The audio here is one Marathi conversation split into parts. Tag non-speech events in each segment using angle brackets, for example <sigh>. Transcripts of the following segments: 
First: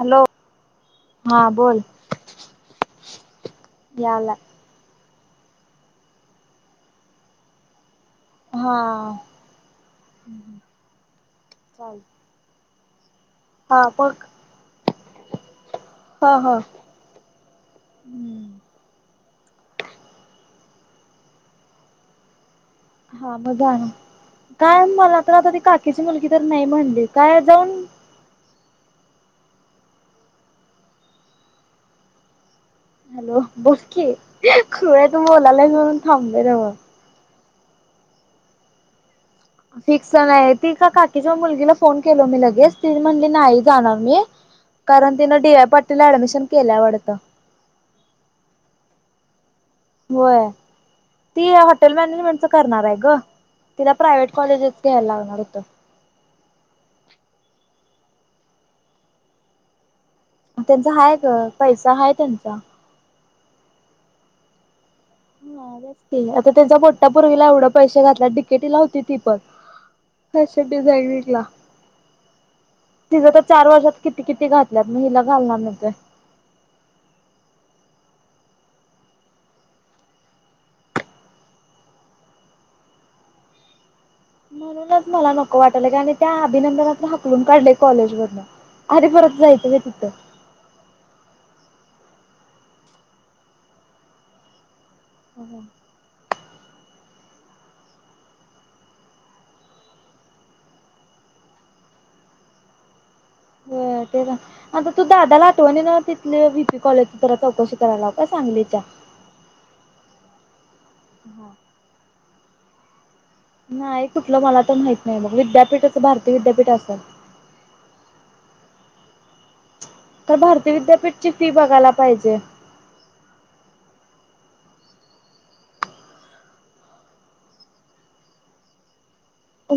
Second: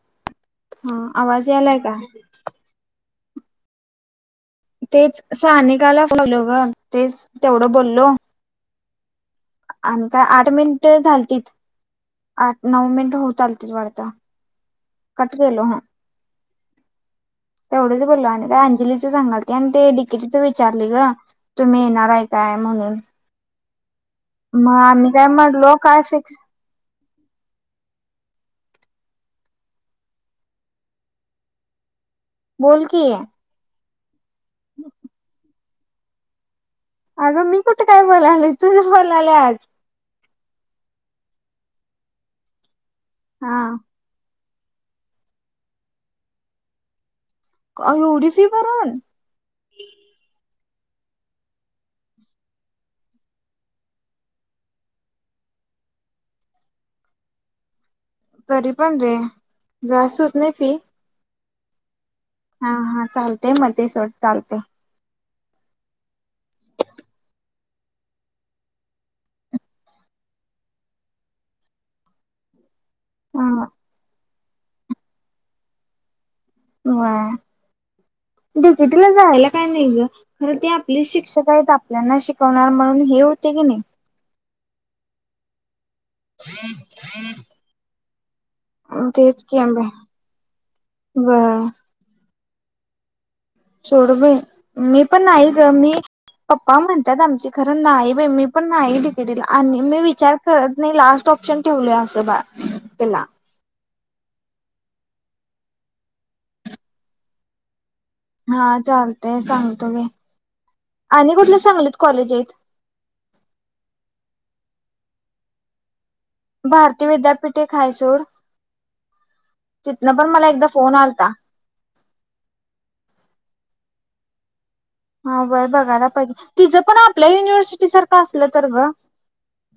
हॅलो! ह हा आवाज यालाय का? यालाय. तेच सानिकाला बोलो ग तेच तेवढं बोललो. हा. आणि काय आठ मिनिट झालतीत, चाल आठ नऊ मिनिट होत लते हा जवडता मग कट देलो ह हा हा <inaudible> तेवढंच बोललो आणि हम्म अंजलीच सांगाल ते आणि ते डिकेटच- विचारली ग तुम्ही येणार काय? म्हणून हा मग मग काय आम्ही मला आ तर आता ती म्हणलो काकीची काय मुलगी फिक्स तर नाही म्हणलीच, काय जाऊन, बोल की हॅलो बोलकी अ खुयात तू बोलाला म्हणून थांबलोय नव. अगं मी कुठे काय बोलाल? तुझ बोला आल्यास. च नाही ती का काकीच्या मुलगीला फोन केल मी लगेच ती म्हणली हा नाही जाणार मी, कारण तिनं डी वाय पाटीला ऍडमिशन केल्या वाडतं, का एवढीसी फी भरून होय ती हॉटेल मॅनेजमेंट च करणार आहे ग. तिला प्रायव्हेट कॉलेजेस घ्यायला लागणार होत. तरी पण रे... जास्- त्यांचा हाय का पैसा हाय. त्यांचा. हा हा चालतेय मध्ये सोड चालतेय. हा बघ की, आता त्यांचा मोठ्या पोरगीला एवढं पैसे घातला टिकेटी ला होती ती पण, अछे ब जागटला <inaudible> तिचं तर हा चार वर्षात किती -किती घातल्यात मग हिला घालणार नाही होय. वय. ह <inaudible> डिकेटीला ला जायला काय नाही ग खरं ते आपली शिक्षक आहेत, आपल्याना शिकवणार म्हणून हे होते, हे नाही. म्हणूनच मला नको वाटवलं त्या अभिनंदनात हकलून काढलेय कॉलेजमधन. आणि परत जायचं होय तिथं? वय. सोड बाई मी पण नाही ग मी पप्पा म्हणतात, आमचे खरं नाही बाई मी पण नाही, तिकेटीला आणि मी विचार करत नाही लास्ट ऑप्शन त्यानं ठेव असं बाळ त्याला. व ते आता तू दादाला आठवणी ना तिथले वहीपी कॉलेज तर चौकशी- कराला का हा सांगलीच्या- चालतय सांगतो मी आणि कुठले सांगलीत कॉलेज आहेत. नाही कुठलं मला तर माहित नाही, मग विद्यापीठचं भारत- भारतीय विद्यापीठ हाय सोड. तिथनं पण का मला एकदा भारतीय फोन आलता विद्यापीठची फी बघायला पाहिजे. हा बय बघायला पाहिजे, तिचं पण आपल्या युनिव्हर्सिटी सारखं असलं तर ग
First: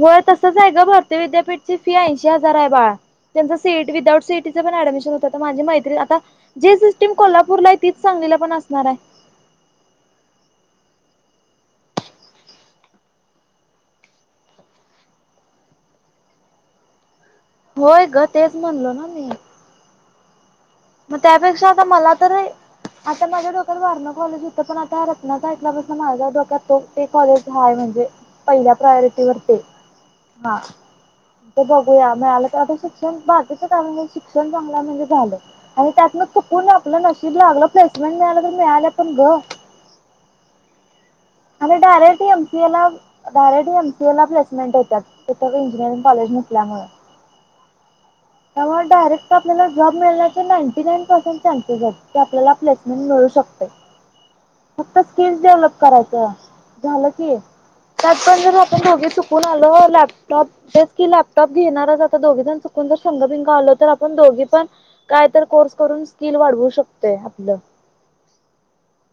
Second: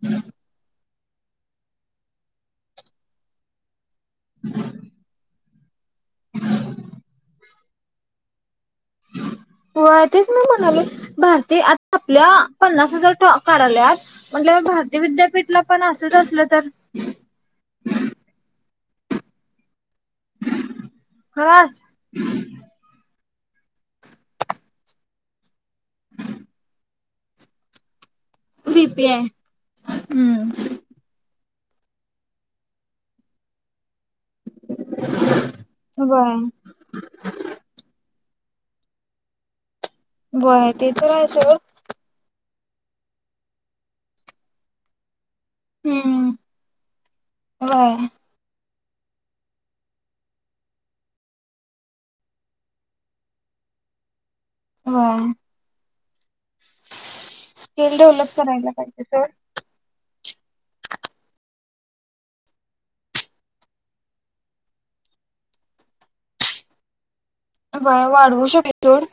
होय तसच आहे गं भरती विद्यापीठची फी ऐंशी हजार आहे, बाळ त्यांच seat- without C A T चा ऑडमिशन होत, माझी मैत्रीण आता जी सिटीम कोल्हापरला आहे, तीच सांगली ला पण असत्या. हो तेच ना मी म्हणाले. भारतीय <unintelligible> आ आपल्या पन्नास हजार काढल्या म्हट भारतीय विद्यापीठला पण असं, असलं तर. होय ग तेच म्हणलो ना मी, मग त्यापेक्षा खलास आता मला तर आता माझ्या डोक्यात वारणा कॉलेज होतं, पण आता रत्नात <unintelligible> स माझा डोक्यात तो ते कॉलेज ह आहे म्हणजे पहिल्या बीपी आहे. प्रायोरिटीवररती हा. हम्म ते बघूया मिळालं तर, आता शिक्षण बाकीच शिक्षण चांगलं म्हणजे झालं, आणि त्यातन व्हय चुकून आपलं नशीब लागलं प्लेसमेंट मिळाला तर मिळाल्यात पण गं. होय ते. तर आहे सोड अर डायरेक्ट एमसीए डायरेक्ट एमसीए ला प्लेसमेंट होत्यात. तेथ इंजिनिअरिंग कॉलेज नसल्यामुळे. होय. त्यामुळे डायरेक्ट आपल्याला जॉब मिळण्याचे नाईंटी नाईन पर्सेंट चान्सेस आहेत की आपल्याला प्लेसमेंट मिळू शकतो. फक्त व्हय स्किल्स डेव्हलप करायचं. झालं की स्किल त्यात डेव्हलप पण जर करायला आपण पाहिजे दोघी सोड चुकून आलो. लॅप टॉप की लॅपटॉप घेणारच आता दोघीजण चुकून जर संगं बिंग ग आलो तर आपण दोघी पण काय तर कोर्स करून स्किल वाढवू शकतोय आपलं वाढवू शकले जोड?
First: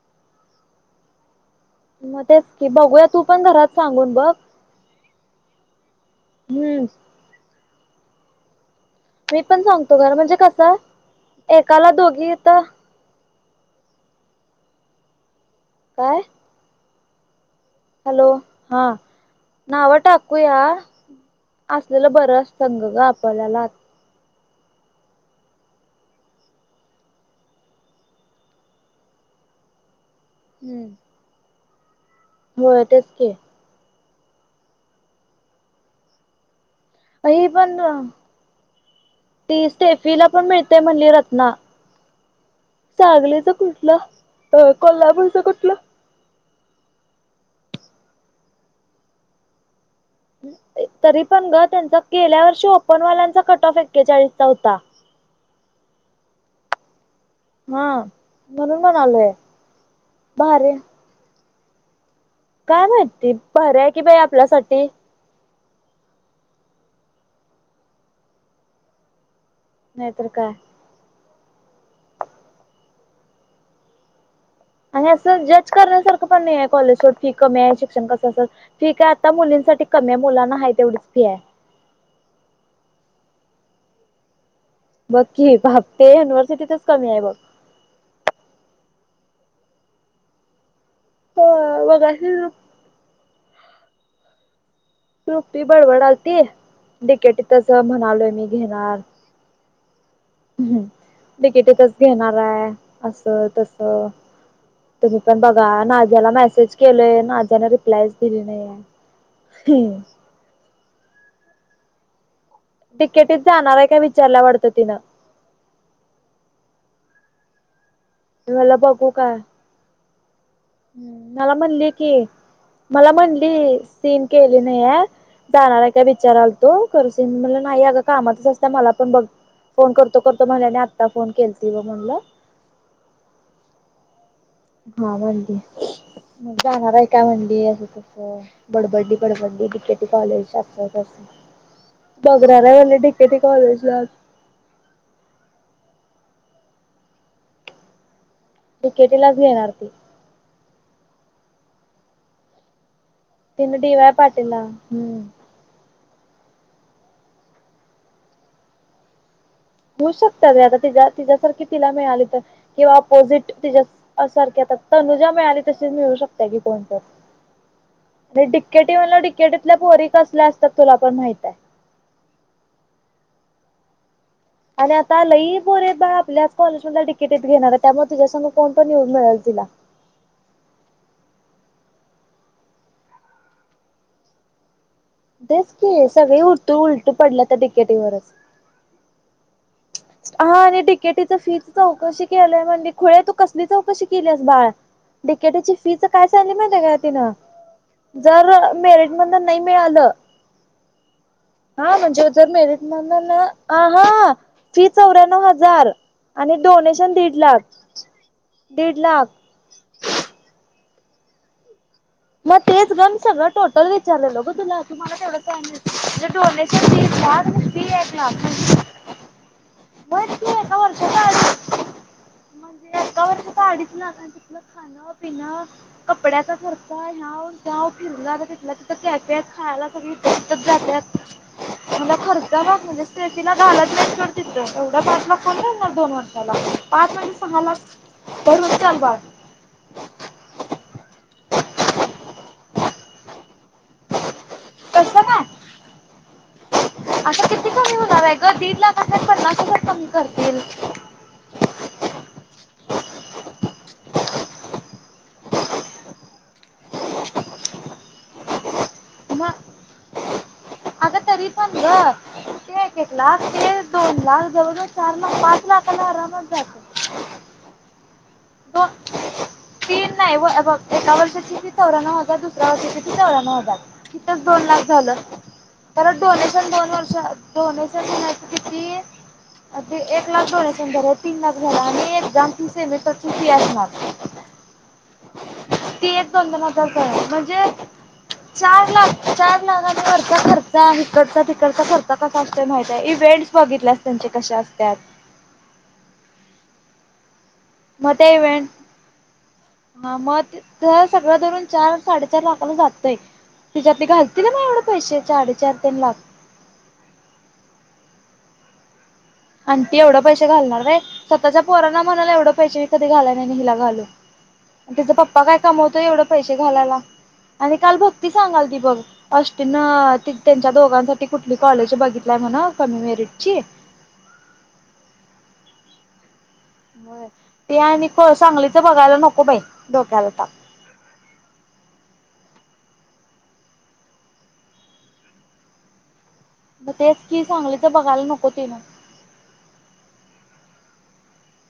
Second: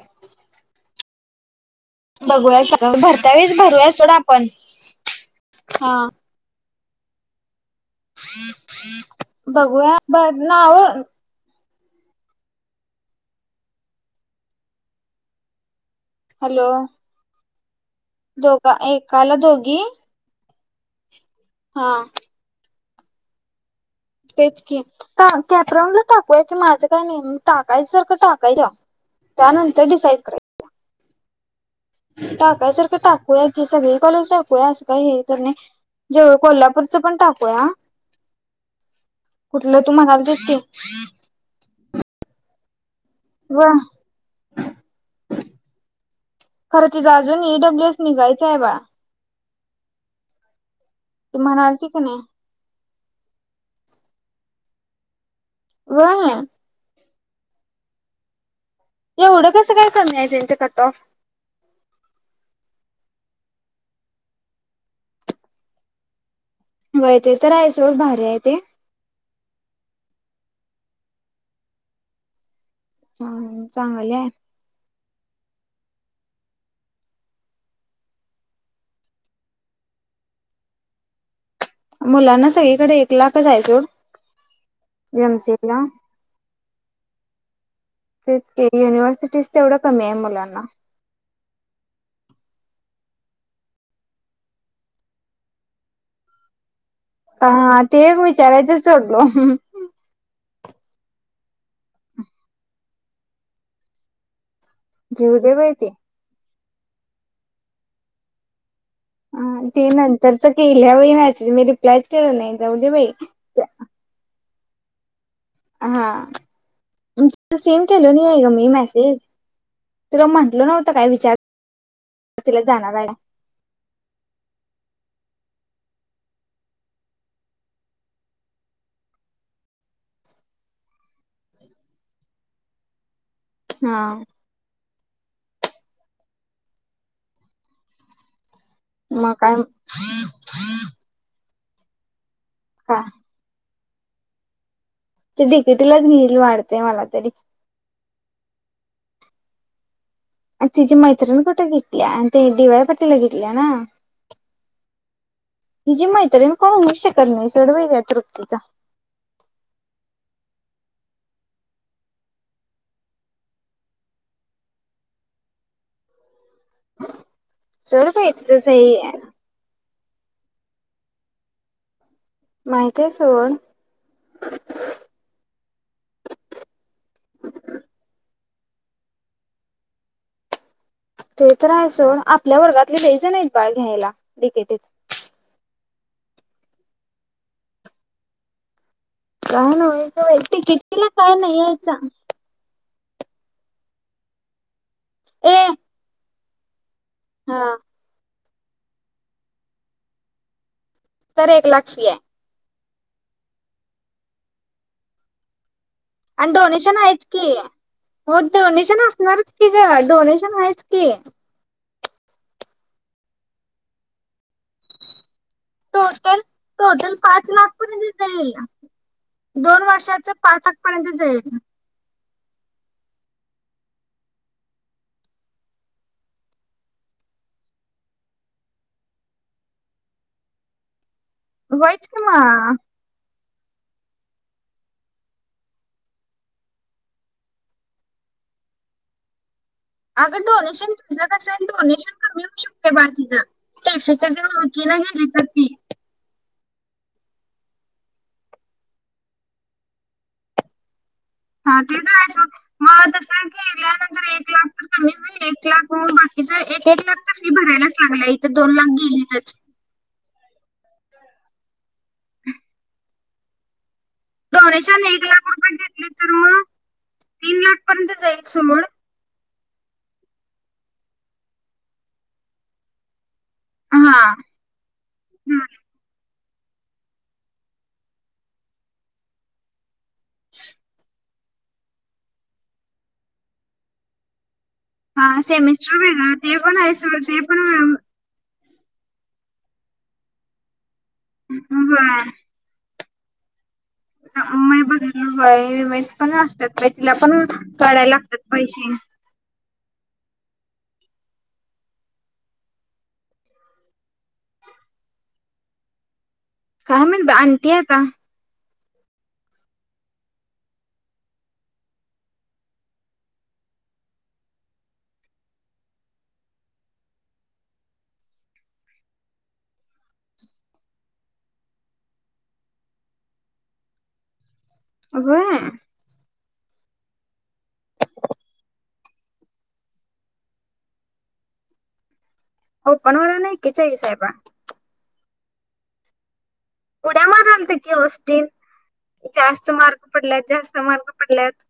मग तेच की बघूया तू भरता पण वेळेस घरात भरूया सोड सांगून बघ. आपण हा हम् मी पण बघूया बर नाव काल दोघी तर काय हॅलो हॅलो दोघा हा एकाला दोघी नावं टाकूया हा असलेला बर असतं ग आपल्यालात तेच की, कॅप राऊंडला टाकूया की माझं काय नहीे, टाकायचसारखं टाकायच. कानून ते डिसाईड कर. हम्म होय टाकासारखं तेच टाकूया की, सगळी कॉलेज टाकू या. असं काही हे तर नाही जेवळ कोल्हापूर अई पण ती कुठलं तू म्हणाल स्टेफीला तेच पण की मिळतेय म्हणली रत्ना. सांगलीचं व कुठलं? कोल्हापूरच कुठलं? खरं तिचं अजून ईडब्ल्यूएस निघायच आहे बाळा. तरी ती पण ग म्हणाल ती त्यांचा की नाही गेल्या वर्षी ओपनवाल्यांचा कट ऑफ एक्केचाळीस चौथा <unintelligible> हा म्हणून म्हणालोय एवढं कसं काय कमी आहे त्यांचं भाराय्या कट ऑफ काय माहिती भारी हाय की बाई आपल्यासाठी होय ते तर आहे सो भारी आहे ते. नाहीतर काय? हं चांगल हाय आणि असं जज करण्यासारखं पण नाही कॉलेज शो फी कमी आहे शिक्षण कसं असं फी काय आता मुलींसाठी कमी्या मुलांना हाय तेवढीच फी आहे. मुलांना सगळीकडे एक लाखच हाय सोड. बघ की एमसीए ला <unintelligible> ते युनिव्हर्सिटीतच कमी आहे. बघ तेच युनिव्हर्सिटीचं ते एवढं कमी आहे मुलांना. होय मगाशी टुपी बडबड आलती डिकेटी तस हा ते एक म्हणालोय मी विचारायचंच घेणार सोडलो. हम् तिकीटी कसं घेणार आहे, असं तसं तुम्ही घेऊ पण दे बघा बाई ते. नाझ्याला मेसेज केलंय, नाझ्याने रिप्लायच दिली नाहीय. ते नंतरचं केल्या वेळी मॅसेज, मी रिप्लायच केलं नाही. जाऊ दे बाई. तिकेटीत जाणार आहे का विचारलाय वाटतं तिनं. हा मी फक्त सेन केलो नाही आहे गं मी मेसेज. रमण हम् मला म्हणली कि, तिला जाणार आहे मला म्हणली सीन केली नाहीय जाणार आहे काय विचारालतो तो करसे म्हणलं नाही अगं कामाचच असतं मला पण बघ फोन करतो करतो म्हणल्याने आता फोन केलती गं म्हणलं हा हा म्हंणली जाणार आहे का? म्हंणली असं तसं बडबडली मग काय बडबडली बीकेटी कॉलेज असं तसं. बगराला का म्हणले केटी कॉलेजला ते तिकेटीलाच मल वाढतेय मला तरी तिकेटीलाच घेणार ती तिचीी मैत्रिणी कुठे घेतली आणि ते दिवा प तन डी वाय पाटला हम्म हिचीी मैत्र्रीण कोण होऊ शकत नाही सडवई या तृप्तीचा होऊ शकत र आता त तिच्यासारखी तिला मिळाली तर किंवा पोजिट तिच्या सारख सत्तानुजा मिळाली तशी मीळऊ शको कोणतेट सोड बाई तिचं सही म्हणलेटीत पोरी कसल्या असतात तुला पण माहित आहे माहित आहे सण आणि आता आ लई बोर बा आपल्याच कॉलेज मधल्या तिकीटेत घेणार त्यामुळे तुझ्यासमून कोणत न्यूज मिळेलते हा ते तर्र असण आपल्या वर्गातले बहीजण आहेत बाळ घ्यायला विकेटीत तेच क सगळे उलटू उलटू पडलं तर तिकेटीवरच काण हा आणि तिकेटीच फीच चौकशी केलंय म्हण खोळे तू कसली चौकशी केलीस बाळ ए तिकेटाची फीच काय चालली म हा जर मेरिट म नाही मिळालं तर एक लाख हा फी आहे म्हणजे जर मेरीत म्ह ना आ हा फी चौऱ्याण्व हजार आणि डोनेशन आहेच की हो दीड डोनेशन लाख असणारच की ग डोनेशन आहेच क मग तेच गम सग टोटल विचारलेल ब तुलाला ज टोटल डोनेशन टोटल बाद पाच लाख फ पर्यंत आहे तेलाख जाईल. दोन वर्षाच पाच आक पर्यंत जाईल अडीच म्हणजे एका वर्ष पाडीच ना कारण तिथलं खाणं पिणं कपड्याचा सारख ह्या फिरणार तिथला तिथं त्याचे खायला सगळी जाते होयच म्हला कि खर्चा मग भाग म्हणजे ति घालत नाही कर त एवढा पाच लाख कोण राणार दोन वर्षाला पाच म्हणजे सहा लाख परवतलवा अग डोनेशन तु कस डोनेशन कऊ शकते बाकीचा्ट कसं केनगली काय सती आता किती कमी होणार आहे ग दीड लाख अस पन्नास रुप कमी करतील हा ते तर आहे सोड मग तसं केल्यानंतर एक लाख तर कमी कमी एक लाख होऊन बाकीच एक एक लाख तर फी भरायलाच लागला इथे दोन लाख गेली तर ह ग ते केला ते दोन लाख जवळ जवळ डोनेशन चार एक लाख पाच रुपये लाखाला घेतले तर आरामात मग जातो तीन लाख पर्यंत जाईल सोड दोन तीन नाही एका वर्षाचीतीिथ होरा न होता दुसरा वर्षा तिचा होरा हजार हा तिथच दोन लाख झालं परत डोनेशन दोन वर्ष डोनेशन देण्या किती ते एक लाख जो सं तीन लाख झाला आणि एक जा तिसे मटर किती लाख हा सेमिस्टर ती एक वेगळं ते पण आहे दोंदनाताच सोड ते म्हणजे पण चार लाख चार लाखांच्या वरचा खर्चा इिकडचा तिकडचा खर्चा कसा असतय माह आहे इव्हेंट् म बघ मिेटस पण असतात तिला पण कढयला मग ते लागतात इव्हेंट पैसे हा मग सगळं धरून चार साडेचार लाखाला जातंय तिच्यातती घालतील ना मग एवढे पैसे साडेचार त्यांन लागत काय म्हणत आंटी आता आण ती एवढं पैसे घालणार रे स्वतःच्या पोरांना म्हणाला एवढे पैसेी कधी घाला नाही हिला घालू तिचा पप्पा काय कमवतोय एवढं पैसे घालायला. आणि काल भक्ती सांगाल ती बघ अष्टीन त्यांच्या दोघांसाठी कुठली कॉलेज बघितलय हो ना कमी मेरीटची. अगम ते आणि सांगलीच बघायला नको बाई डोक्याला ताप. <inaudible> हो. पनवेला नाही एकेचाळीस आहे बा. मग तेच उड्या की मारालालती सांगलीच की बघायला हॉस्टेल नको तिन जास्त मार्क पडले जास स मार्क पडल्यात.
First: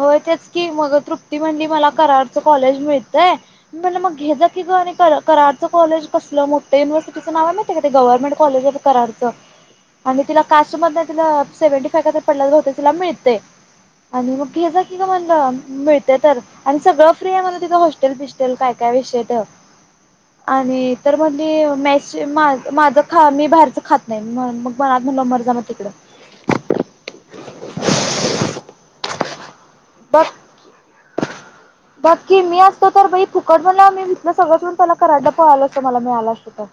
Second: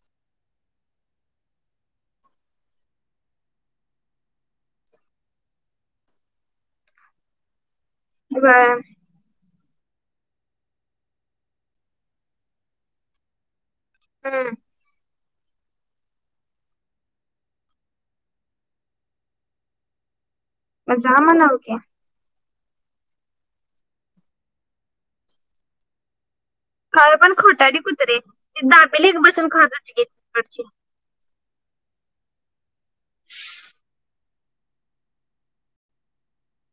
होय. तेच की मग तृप्ती म्हनली मला कराडच कॉलेज मिळतय मी म्हनलं मग घे जा की.. आणि क कराडरचं कॉलेज कसलं मोठ युनिव्हर्सिटचं नाव आहे गव्हर्मेंट कॉलेज आहे हम्म कराडचं. आणि तिला कास्ट म तिला सेव्हंटी फाय पडल्यात बहुतेक तिला मिळतय आणि मग जा घे का की म्हणल मिळते तर आणि सगळं फ्री आहे म्हण तिथं हॉस्टेल बिस्टेल काय काय विषयत आणि तर जा म्हणाव म्हणली की मेसे मा माझं खा मी बाहेरचं खात नाही. म मग मनात म्हणलं मरजा म तिकडं. काल पण खोटाडी <unintelligible> ते दाबेली एक बसून खात हो ग काय ची. बाकी मी असतो तर बई फुकट मला मी हीतलं सगळं सोडून त्याला कराडला पळालो असतो मला मिळालं असत तर.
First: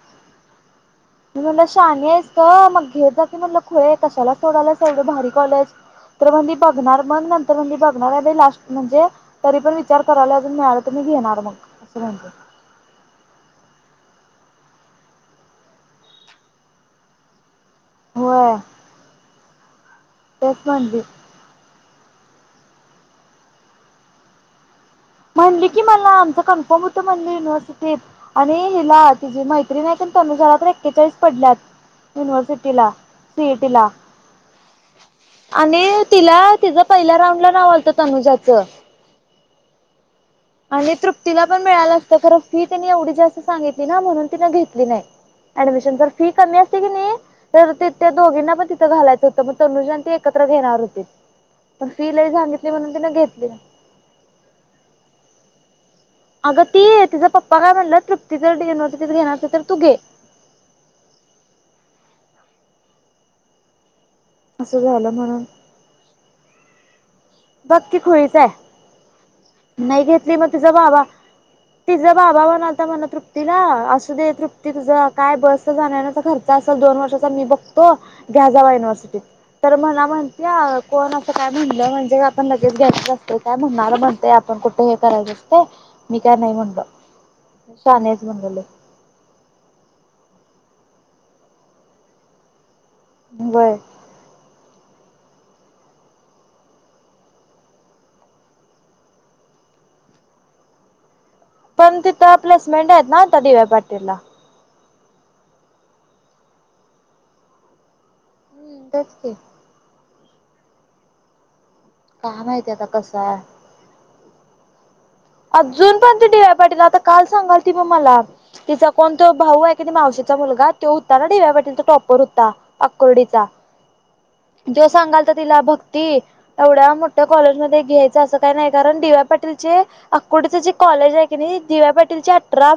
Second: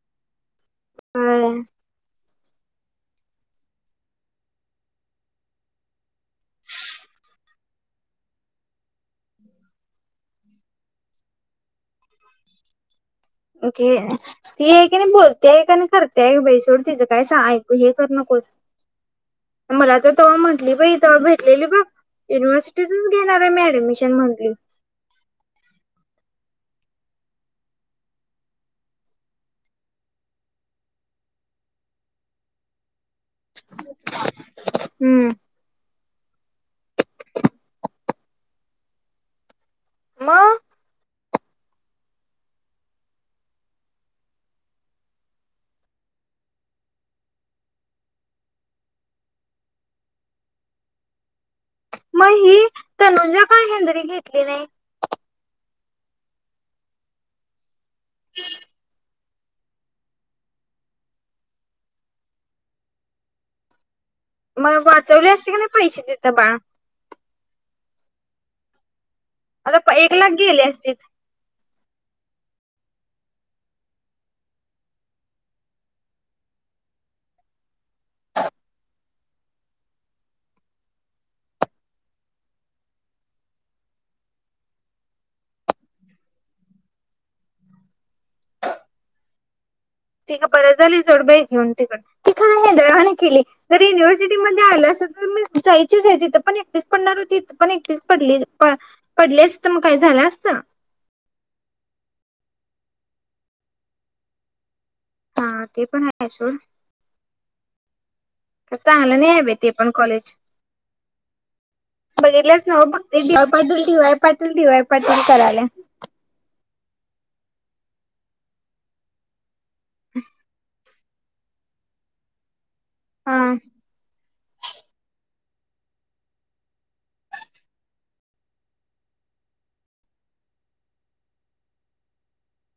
म होय म्हनल शानिस हाय त मग घेेत जा म्हटलं खुळे कशाला सोडायला एवढं भारी कॉलेज. तर म्हणी बघणार मग नंतर म्हणी बघणार हे ब ईलास्ट म्हणजे तरी पण वि विचार करायला अजून मिळालं तर मी घेणार, मग असं म्हणते. ओके. ती हे कनी बोलत्या एक आणि करत्या एक बाई सोड तिचं काय स य तर नकोच. होय मला तर तेव्हा तेच म्हटली बई म्हणली ते भेटलेली बघ युनिव्हर्सिटीतच घेणार आहे मी ऍडमिशन म्हनली. म्हणली की मला आमच कन्फर्म होत म्हणली युनिव्हर्सिटीत आणि हिला तिची मैत्री नाही त्या नुसार तर एक्केचाळीस पडल्यात युनिव्हर्सिटीला. सिईटिला हम्म आणि तिला तिझं पहिल्या राऊंड ला नाव आलत तनुजाचं. मग आणि तृप्तीला पण मिळाला असतं खरं फी तिने एवढी जास्त सांगितली ना म्हणून तिन घेतली नाही. ऍडमिशन जर फी कमी असते की, नाही तर त त्या दोघीना प तिथं घालायच होतं मग तनुजान ती एक घेनार होते पण फी लय मग ही सांगितली म्हणून तीन तनुजा घेतली का नाही. हेंद्री घेतली नाही अगं ती तीच पप्पा काय म्हणलं तृप्ती जर युनिव्हर्सिटी घेणार तर तू घे. मग असं झालं वाचवले म्हणून असते की नाही पैसे तीत बाळ. बग की खुळीच आहे. आता नाही एक लाख घेतली मग त गेले असते जबावा तीज बाबा वन आता मला तृप्तीला असू दे तृप्ती तुझं काय बसच जाण्याऐण्याचा खर्च असल दोन वर्ष तसं मी बघतो घ्या जावा युनिव्हर्सिटीत तर मला म्हणत्या कोण असं काय म्हणलं म्हणजे का आपण लगेच घ्यायचं असत काय म्हणणार म्हणतेय आप पण कुठे हे करायचं मी काय नाही म्हणल शानि आहेस म्हणल. <inaudible> ती परत झाली सोडबाई घेऊन तिकड ती खर <unintelligible> केली व्हय जर युनिव्हर्सिटीमध्ये आल्या <inaudible> जायचीच आहे. तिथं पण एकटच पडणार होती, पण एकटच पडली प पडलीस तर मग काय झालं असत. पण तिथ प्लेसमेंट आहेत ना डी. वाय. पाटील ला. हा ते पण आहे सोड. तर तेच चांगलं की नाही ह ब ते पण कॉलेज. काय बघितल्यास माहिती नव आता फक्त कसं डी. आहे Y. Patil, D Y. Patil, D. Y. Patil. करायला अजून पण ते दिव्या पाटील आता काल सांगालती म मला तिचा कोणतो भाऊ आहे कि मावशीचा मुलगा तो होता ना डीवाय पाटील चा टॉपर होता अकोर्डीचा हा त्यो सांगाल तर तिला भक्ती तेवढ्या मोठ्या कॉलेजमध्येध्ये घ्यायचं असं काही नाही कारण दि प्र पाटीलचे अकोडच जे कॉलेज आहे की दिव्या पाटीलचे अठरा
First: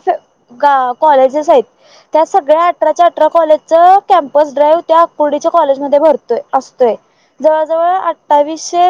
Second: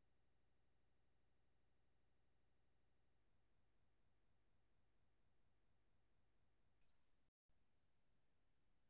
कॉलेजेस आहेत त्या सगळ्या अठराच्या अठरा कॉलेज च कॅ्पस ड्राईव्ह त्या अकुर्डीच्या कॉलेजमध्ये भरतोय असतोय जवळ जवळ अठ्ठावीसशे